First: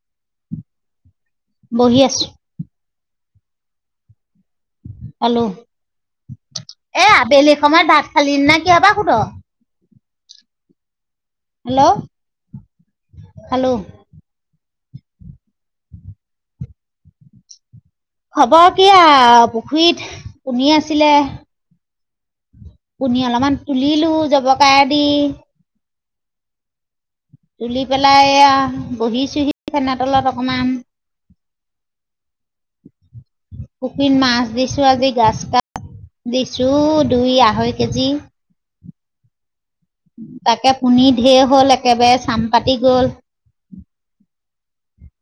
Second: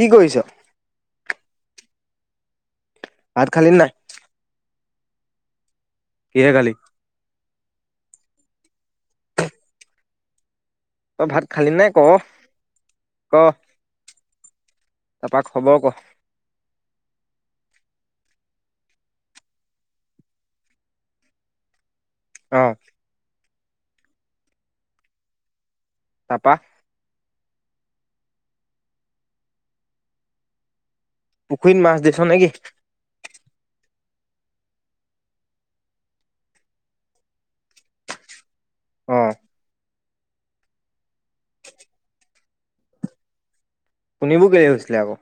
কি কৰিছ? বহি আছোঁ। ভাত খালীনে নাই? পালোঁ। কিহে খালি? এ আবেলি সময়ত ভাত খালি নে কিয়া বা সোধ অই ভাত খালি নাই হেল্ল' ক' ক' খালোঁ। তাৰপৰা খবৰ ক খবৰ কিয় পুখুৰীত পুনিআছিলে অ পুনি অলপমান তুলিলো জবকা দি তাপা তুলি পেলাই এয়া বহিচোহি ফেনৰ তলত অকমান। পুখুৰীত মাছ দিছ' নেকি? পুখুৰীত মাছ দিছো আজি, গ্ৰাস্কাত দিছো দুই-আঢ়ৈ কেজি। অ। তাকে পুনি ঢেৰ হ'ল। একেবাৰে চাম পাতি গ'ল। সেইবোৰ কেলেই হৈছিলে আকৌ?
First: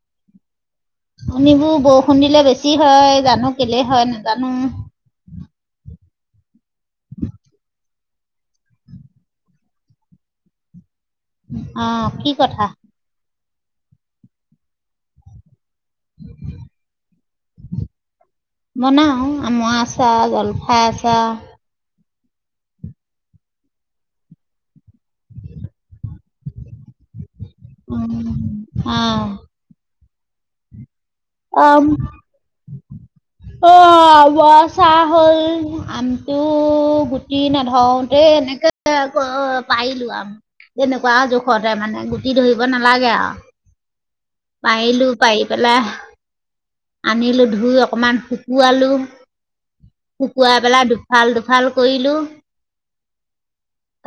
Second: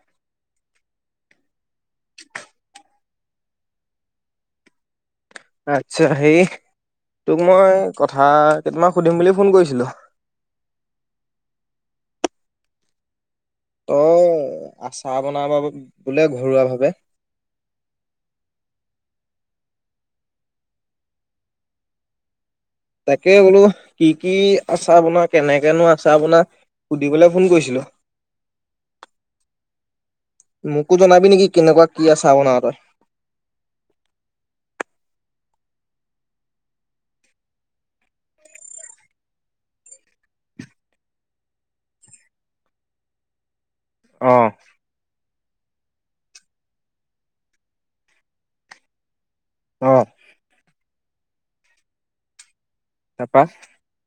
[unintelligible] বৰষুণ দিলে বেছি হয়, জানো কেলে হয় নাজানো। আচ্ছা হেই তোক মই কথা কেইটামান সুধিম বুলি ফোন কৰিছিলো। অহ, কি কথা? তই আচাৰ বনাব বোলে ঘৰুৱা ভাৱে। বনাও আমৰ আচাৰ, জলফাই আচাৰ তাকে বোলো কি কি আচাৰ বনা কেনেকেনো আচাৰ বনা সুধিবলৈ ফোন কৰিছিলো। উ আহ। ম [unintelligible] কো জনাবি নেকি? আম কেনেকুৱা কি আচা বনা তই? অ, আমৰ আচাৰ হ'ল। আমটো গুটি নধৰোতে এনেকে পাৰিলো আম যেনেকুৱা জোখতে মানে গুটি ধৰিব নালাগে আৰু। অ পাইলো, পাইলো। দি পেলাই আনিলো, ধুই অকণমান শুকুৱালো অ শুকুৱাই পেলা দু এফাল-দুফাল কৰিলো। তাপা?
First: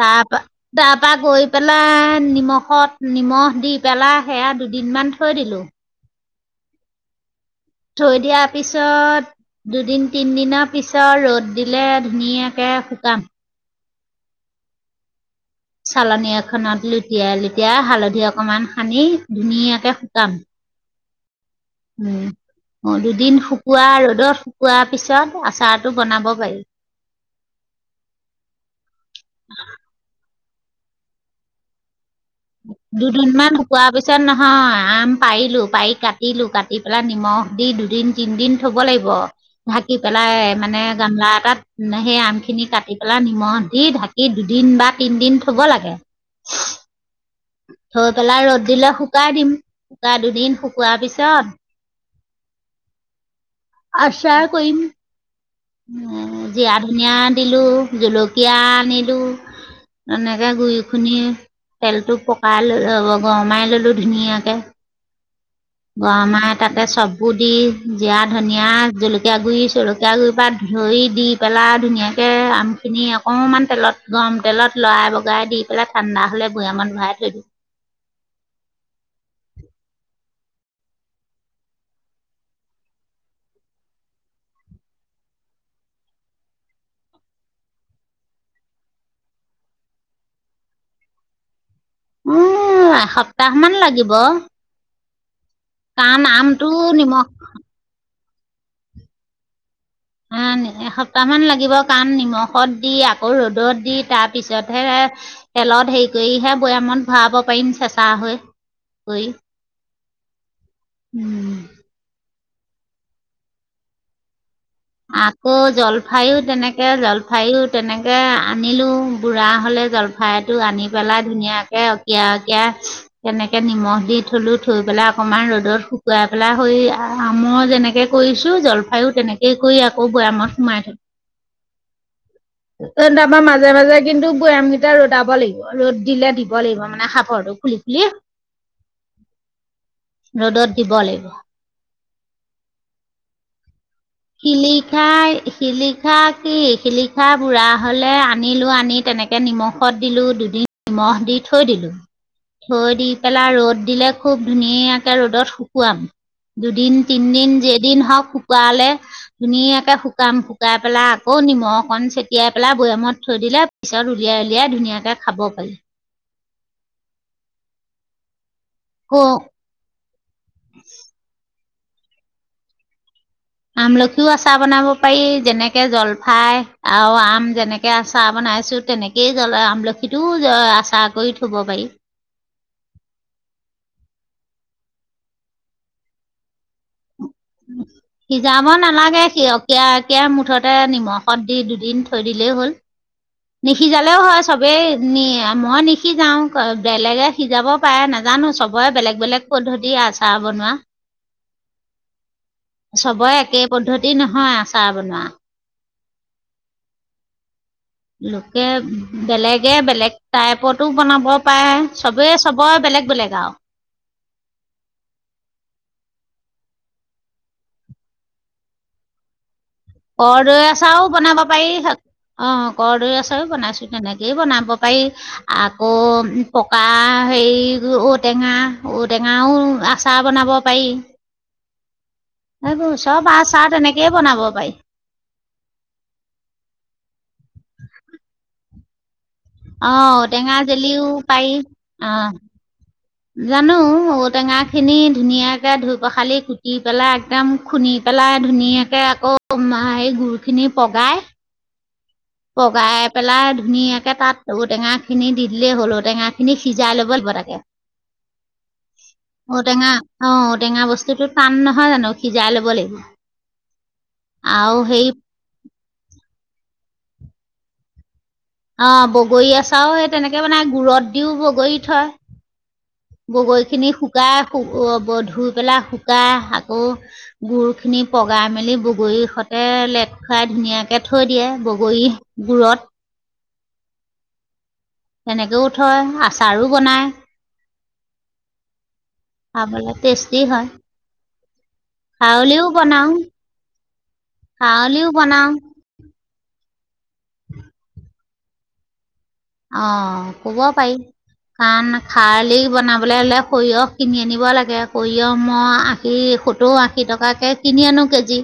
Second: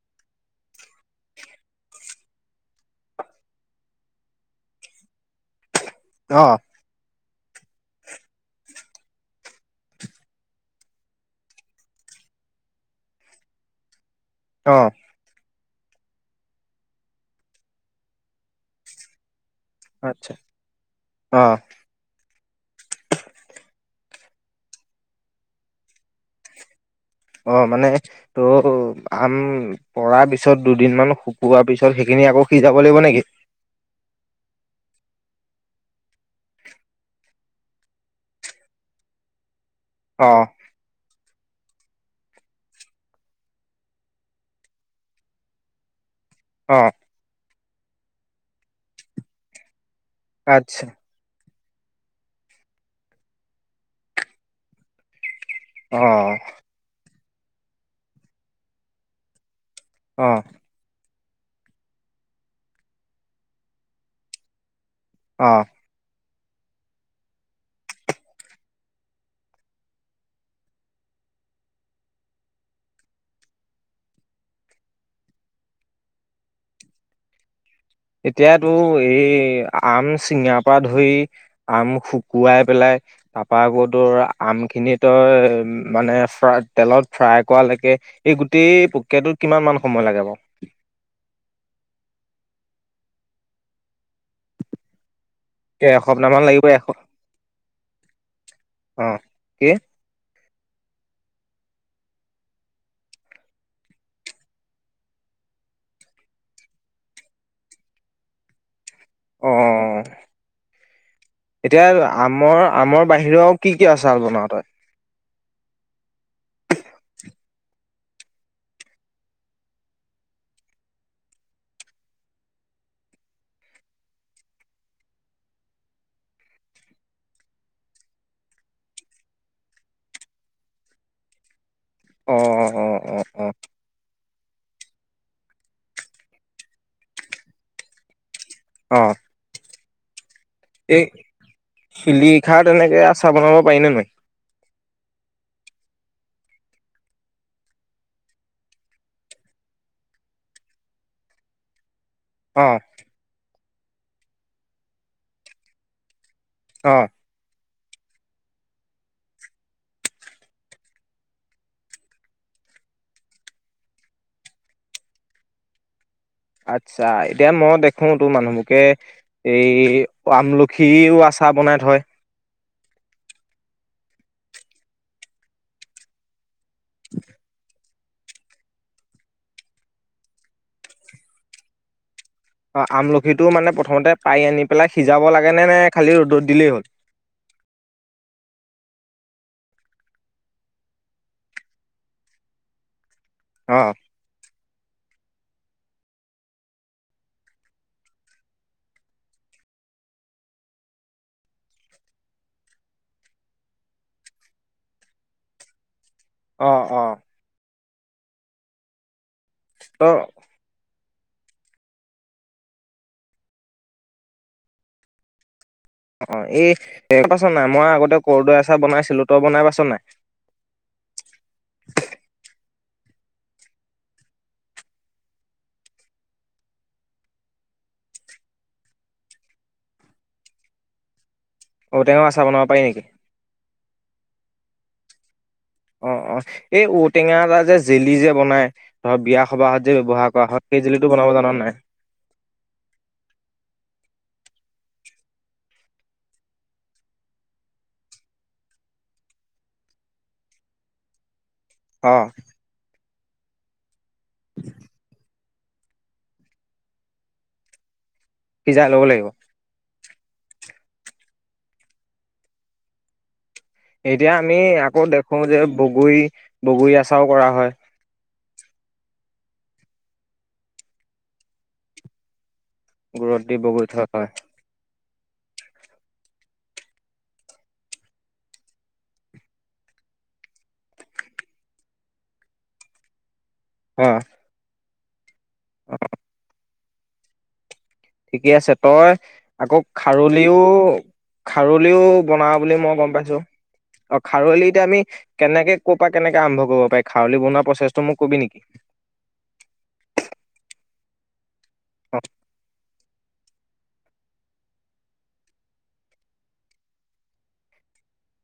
তাৰপা তাৰ পৰা গৈ পেলাই নিমখত নিমখ দি পেলাই সেয়া দুদিনমান থৈ দিলোঁ। অ থৈ দিয়াৰ পিছত দুদিন-তিনদিনৰ পিছত ৰ'দ দিলে ধুনীয়াকে শুকাম। অ। চালনী এখনত লুটিয়াই-লুটিয়াই হালধি অকমান সানি ধুনীয়াকে শুকাম। আচ্ছা অ। উম, দুদিন শুকোৱা ৰ'দত শুকোৱাৰ পিছত আচাৰটো বনাব পাৰি। অ মানে ত' আম পৰা পিছত দুদিনমান শুকোৱাৰ পিছত সে দুদিনমান শুকোৱা পিছত নহ হয়। আম পাৰিলো, পাৰি কাটিলো, কাটি পেলাই নিমখ দি দুদিন-তিনদিন থ'ব লাগিব। ঢাকি অ পেলাই মানে গামলা এটাত সেই আমখিনি কাটি পেলাই নিমখ দি ঢাকি দুদিন বা তিনদিন থ'ব লাগে। অ থৈ পেলাই ৰ'দ দিলে শুকাই দিম। শুকা দুদিন আচ্ছা শুকোৱাৰ পিছত আচাৰ কৰিম। অ উ যি আ ধুনীয়া [unintelligible] লোঁ, জলকীয়া আনিলোঁ অ এনেকে গুড়ি খুনি তেলটো পকাই লৈ যাব, গৰমাই ল'লো ধুনীয়াকে। অ' [unintelligible] তাতে চববোৰ দি, জিৰা ধনীয়া, জলকীয়া গুড়ি, চলকীয়া গুড়িৰ পৰা ধৰি দি পেলাই ধুনীয়াকৈ আমখিনি অকণমান তেলত গৰম তেলত লৰাই-বগৰাই দি পেলাই ঠাণ্ডা হ'লে বৈয়ামত ভৰাই থৈ দিওঁ। এতিয়াতো এই আম চিঙাৰ পৰা ধৰি আম শুকুৱাই পেলাই তাৰপৰা আকৌ তোৰ আমখিনি তই মানে তেলত ফ্ৰাই কৰালৈকে, এই গোটেই প্ৰক্ৰিয়াটোত কিমান মান সময় লাগে বাৰু? উ এসপ্তাহমান লাগিব। কাৰান এসপ্তাহ মান লাগিব আমটো এস নিমখ [unintelligible] অ' কি? এসপ্তাহমান লাগিব কাৰণ নিমখত দি আকৌ ৰ'দত দি তাৰপিছতহে তেলত হেৰি কৰিহে বৈয়ামত ভৰাব পাৰিম চেঁচা হৈ। কৰি অ! উম। এতিয়া আমৰ আমৰ বাহিৰেও আউ কি কি আচাৰ বনাৱ তই? আকৌ জলফাইও তেনেকে, জলফাইও তেনেকে আনিলো, বুঢ়া হ'লে জলফাইটো আনি পেলাই ধুনীয়াকে অকীয়াই-অকীয়াই তেনেকে নিমখ দি থলো, থৈ পেলাই অকমান ৰ'দত শুকুৱাই পেলাই হৈ আমৰ যেনেকে কৰিছো জলফাইও তেনেকে এই কৰি আকৌ বৈয়ামত সোমাই থলো। অ অ এ অ তা পা অ মাজে-মাজে কিন্তু বৈয়ামকেইটা ৰ'দাব লাগিব। ৰ'দ দিলে দিব লাগিব মানে সাফৰটো খুলি-খুলি। অ ৰ'দত দিব লাগিব। শিলিখা তেনেকে আচাৰ বনাব পাৰি নে নোৱাৰি? শিলিখাই শিলিখা কি শিলিখা বুঢ়া হ'লে আনিলো, আনি তেনেকে নিমখত দিলো দুদিন নিমখ দি থৈ দিলো। অ থৈ দি পেলাই ৰ'দ দিলে খুব ধুনীয়াকে ৰ'দত শুকুৱাম। অ দুদিন-তিনদিন যে দিন হওক শুকুওৱালে। ধুনীয়াকে শুকাম। শুকাই পেলাই আকৌ নিমখ অকণ চটিয়াই পেলাই বৈয়ামত থৈ দিলে পিছত উলিয়াই-উলিয়াই ধুনীয়াকে খাব পাৰি। আচ্ছা। এতিয়া মই দেখো তোৰ মানুহবোৰক [unintelligible] পাৰি। এই আমলখিও আচাৰ বনাই হয়। আমলখিও আচাৰ বনাব পাৰি। যেনেকে জলফাই আৰু আম যেনেকে আচাৰ বনাইছোঁ, তেনেকেই জলএ আমলখিটোও আচাৰ কৰি থব পাৰি। অ, আমলখিটো মানে প্ৰথমতে পাৰি আনি পেলাই সিজাব লাগেনে নে খালি ৰ'দত দিলেই হ'ল? সিজাব নালাগে সিয়কীয়াকে মুঠতে নিমখত দি দুদিন থৈ দিলেই হ'ল। অ নিসিজালেও হয় চবেই নি মই নিসিজাওঁ। বেলেগে সিজাব পাৰে নাজানো, চবৰে বেলেগ বেলেগ পদ্ধতি আচাৰ বনোৱা। চবৰে একে পদ্ধতি নহয় আচাৰ বনোৱা। অহ অহ। লোকে বেলেগ লোকে ত বেলেগ টাইপতো বনাব পাৰে চবে চবৰ বেলেগ বেলেগ আও। অ এ পাইছ নাই, মই আগতে কৰ্দৈ আচাৰ বনাইছিলো। তই বনাই পা কৰ্দৈ আচাৰো বনাব পাৰি। অহ। কৰ্দৈ আচাৰো বনাইছোঁ তেনেকেই বনাব পাৰি। আকৌ পকা হেৰি ঔটেঙা, ঔটেঙাও আচাৰ বনাব পাৰি। ঔটেঙা আচাৰ বনাব পাৰি এইবোৰ নেকি? চব আচাৰ তেনেকৈ বনাব পাৰি। অ অ। এই ঔটেঙাৰ এটা যে জেলি যে বনাই ধৰ বিয়া সবাহত যে অহ ঔ ব্যৱহাৰ কৰা টেঙা হয় সেই জেলিও জেলিটো বনাব জান পাৰি। নাই? অহ। জানো, ঔ ঔ টেঙাখিনি ধুনীয়াকৈ ধুই পখালি কুটি পেলাই একদম খুন্দি পেলাই ধুনীয়াকৈ আকৌ হে গুৰখিনি পগাই অ পগাই পেলাই ধুনীয়াকে তাত ঔটেঙা খিনি দি দিলেই হ'ল। ঔ টেঙা খিনি সিজাই ল'ব লাগিব তাকে। সিজাই ল'ব লাগিব। ঔটেঙা অ' ঔ-টেঙা বস্তুতো টান নহয় জানো? সিজাই ল'ব লাগিব। এতিয়া আমি আৰু আকৌ সেই দেখো যে বগৰী বগৰী আচাৰো কৰা হয়। অ' বগৰী আচাৰো সেই তেনেকে বনায়। গুৰত দিও বগৰী থয়। গুৰত দি বগৰীখিনি বগৰীত হয় হয় শুকাই শু ধুই পেলাই শুকাই আকৌ গুৰখিনি পগাই মেলি বগৰী সতে লেট খুৱাই ধুনীয়াকে থৈ দিয়ে বগৰী গুৰত অহ তেনেকৈয়ো থয় আচাৰো বনায়। ঠিকে আছে। তই আকৌ খাবলৈ টেষ্টি হয় খাৰলিও- খাৰলিও বনাও খাৰলিও বুলি মই গম বনাওঁ পাইছোঁ। অ' খাৰলি এতিয়া আমি খাৰলিও বনাওঁ কেনেকে ক'ৰ পৰা কেনেকৈ আৰম্ভ কৰিব পাৰি খাৰলি বনোৱা প্ৰচেছটো মোক কবি নেকি অ' ক'ব পাৰি। কাৰণ অ খাৰলি বনাবলে হ'লে সৰিয়হ কিনি আনিব লাগে আক' ইয়ো মই আশী- সত্তৰ- আশী টকাকে কিনি আনোঁ কেজি।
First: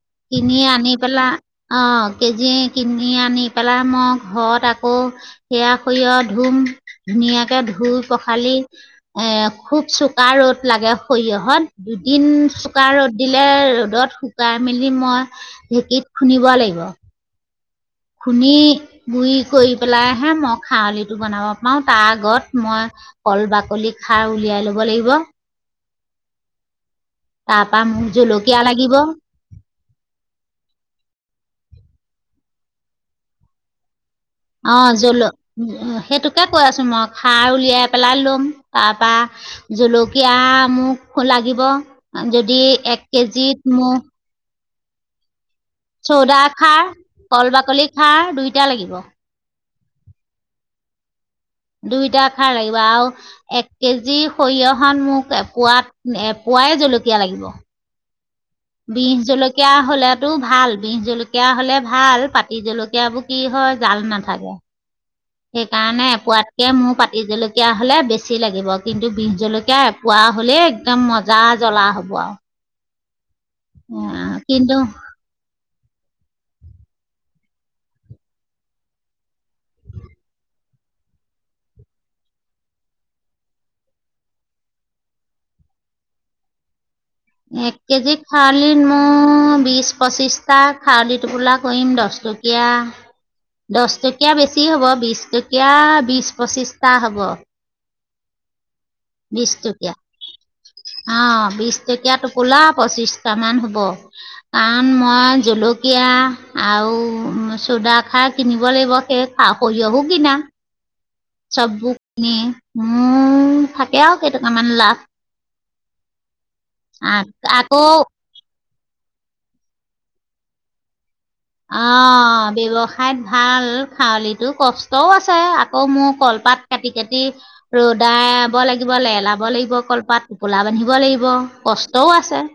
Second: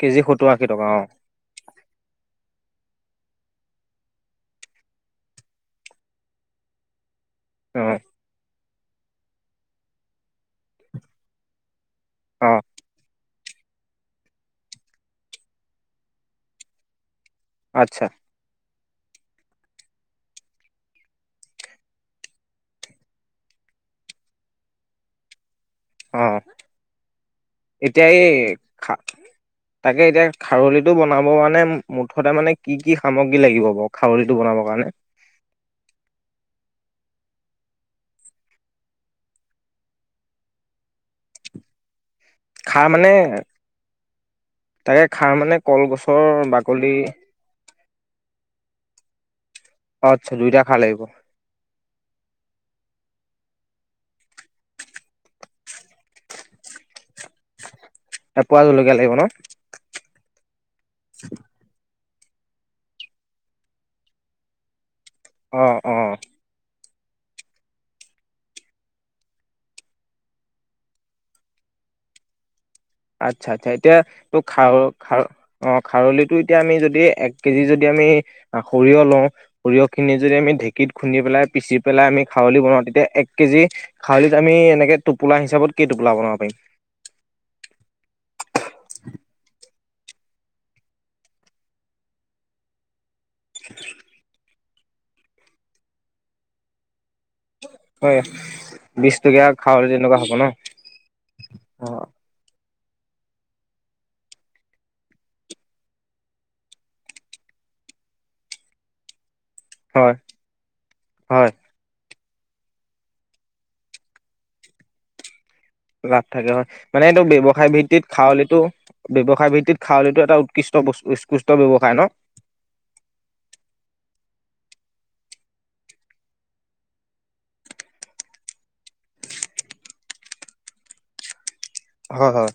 কেজি সত্তৰ কিনি আশী টকা আনি অ পেলা অ' কেজি কিনি আনি পেলাই মই ঘৰত আকৌ সেয়া সৰিয়হ ধুম। ধুনীয়াকে অ ধুই পখালি এ খুব চোকা ৰ'দ লাগে সৰিয়হত। দুদিন অ চোকা ৰ'দ দিলে ৰ'দত শুকাই মেলি মই ঢেঁকীত খুন্দিব লাগিব। আচ্ছা খুন্দি গুৰি কৰি পেলাইহে মই খাৰলিটো বনাব পাৰো তাৰ আগত মই কল বাকলি খাৰ উলিয়াই ল'ব লাগিব অ' তাৰপৰা মোক এতিয়া এই জলকীয়া লাগিব খা- তাকে এতিয়া খাৰলিটো বনাব মানে মুঠতে মানে কি কি সামগ্ৰী লাগিব বাৰু খাৰলিটো বনাবৰ কাৰণে অ' জল- সেইটোকে কৈ আছোঁ মই সাৰ উলিয়াই পেলাই ল'ম। তাৰ পৰা জলকীয়া মোক ও লাগিব। যদি খাৰ এক মানে কেজিত মোক তাকে খাৰ মানে কলগছৰ চৌদা খাৰ, বাকলি কল বাকলি খাৰ, দুইটা লাগিব। আচ্ছা, দুইটা খাৰ লাগিব। দুইটা খাৰ লাগিব আৰু এক কেজি সৰিয়হখন মোক এ- পোৱাত- এপোৱাই জলকীয়া লাগিব। এপোৱা জলকীয়া লাগিব বিশ ন জলকীয়া হ'লে টো ভাল বিহ জলকীয়া হ'লে ভাল। পাতি জলকীয়াবোৰ কি হয় জাল নাথাকে। অ অ সেইকাৰণে পোৱাতকে মোৰ পা এই জলকীয়া হ'লে বেছি লাগিব কিন্তু বিহ জলকীয়া এপোৱা হ'লেই একদম মজা জ্বলা হ'ব আৰু। আচ্ছা-আচ্ছা এতিয়া তোক খাৰ কিন্তু খ অ খাৰলিটো এতিয়া আমি যদি এক কেজি যদি আমি সৰিয়হ লওঁ, সৰিয়হখিনি যদি আমি ঢেঁকীত খুন্দি পেলাই পিচি পেলাই আমি খাৰলি বনাওঁ তেতিয়া এক কেজি খাৰলিত আমি এনেকে টোপোলা হিচাপত কি টোপোলা বনাব পাৰিম? এক কেজি খালি [inaudible] বিশ পঁচিছটা খাৰলি টোপোলা কৰিম দহ টকীয়া দহ টকীয়া বেছি ছ হ'ব বিশ টকীয়া বিছ পঁচিছটা হ'ব। হয়। বিশ খাৰলি টকীয়া তেনেকুৱা হ'ব ন অ বিশ অ টকীয়া টো পোলাম পঁচিছটামান হ'ব। কাৰণ মই জলকীয়া আৰু চৌদাখাৰ কিনিব লাগিব শেষ অ সৰিয়হবোৰো হয় কিনা হয় চাবু এ মোৰ থাকে আৰু কেইটকামান লাভ। ৰাখ। থাকে হয় মানে এইটো ব্যৱসায় আকৌ ভিত্তিত খাৱলিতটো ব্যৱসায় ভিত্তিত খাউলিটো এটা উৎকৃষ্ট বস্তু উৎকৃষ্ট অ ব্যৱসায় ন ব্যৱসায়ত ভাল। খাৱলিত কষ্টও আছে। আকৌ মোৰ কলপাত কাটি কাটি ৰ'দাব লাগিব, লেলাব লাগিব, কলপাত টোপোলা বান্ধিব লাগিব। কষ্টও হয় আছে। হয়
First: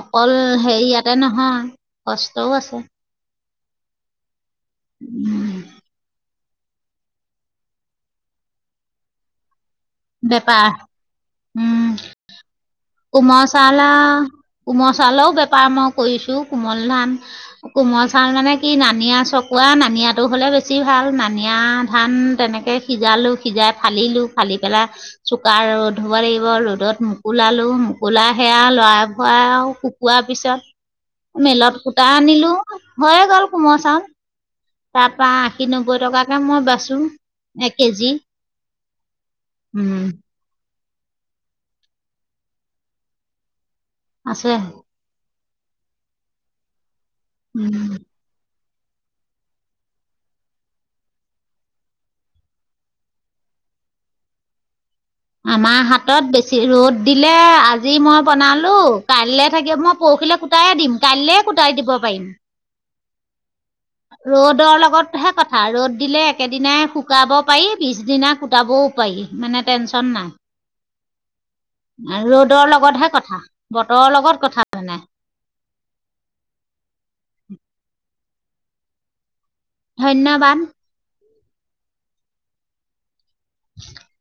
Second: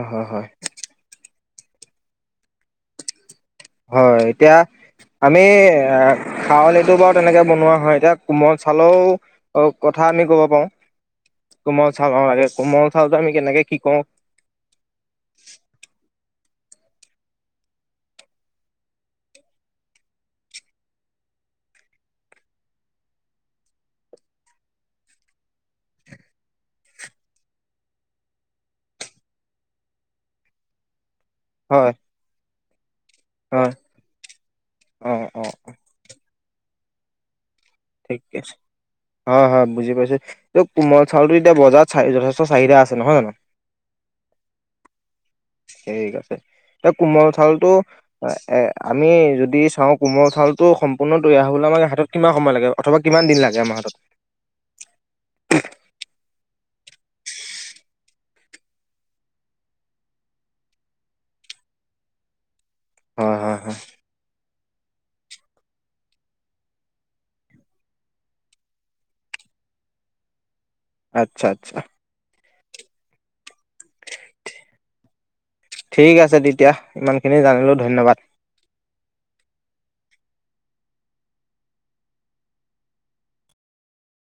হয় হয় হয় হেৰিয়াতে ন নহয় কষ্টও আছে। হয় এতিয়া আমি--আ খাৱলিটো বাৰু তেনেকে বনোৱা হয়। এতিয়া কোমল চাউলৰটো বেপাৰ। উম কোমল চাউল অ লাগে কোমল চাউলটো আমি কোমল কেনেকে কি চউলা কওঁ কোমল চউলৰ ও বেপাৰ মই কৰিছো। কোমল ধান কোমল চাউল মানে কি নানিয়া চকোৱা নানিয়াটো হ'লে বেছি ভাল। নানিয়া ধান তেনেকৈ সিজালোঁ সিজাই ফালিলোঁ ফালি পেলা চোকা ৰ'দ হব লাগিব। ৰ'দত মকলোুলালো, মুকলোা সেয়া লৰাই ভৰা আৰু শুকোৱাৰ পিছত মেলত হয় ফূতা আনিলো। [unintelligible] হয়ে গল হয় কোমল চাউল তাৰ অ পৰা অ আশী-নব্বৈ টকাকে ম বাচো ঠিকছে হ হয় বুজি উম পাইছো ত কোমল চাউলটো এতিয়া বজাৰত চ যথেষ্ট চাহিদা আছে নহয় জানো? আছে ঠিক আছে। তই কোমল চাউলটো উম অ'- এ আমি যদি চাওঁ কোমল চাউলটো সম্পূৰ্ণ তৈয়াৰ হবলে আমাক হাতত কিমান সময় লাগে? অথবা কিমান দিন লাগে আমাৰ হাতত আমাৰ হাতত বেছি ৰ'দ দিলে আজি মই বনালোঁ কাইলৈ থাকে মই পৰহিলৈ কুটাই দিম কাইলৈ কুটাই দিব পাৰিম। হয় - হয় - হয়। ৰ'দৰ লগতহে কথা ৰ'দ দিলে একেদিনাই শুকাব পাৰি বিছ দিনা কুটাবও পাৰি মানে টেনশচন নাই আচ্ছা আচ্ছা ৰ'দৰ লগতহে কথা বতৰৰ লগত কথা মানে ঠিক আছে তেতিয়া ইমানখিনি জানিলো ধন্যবাদ ধন্যবাদ উ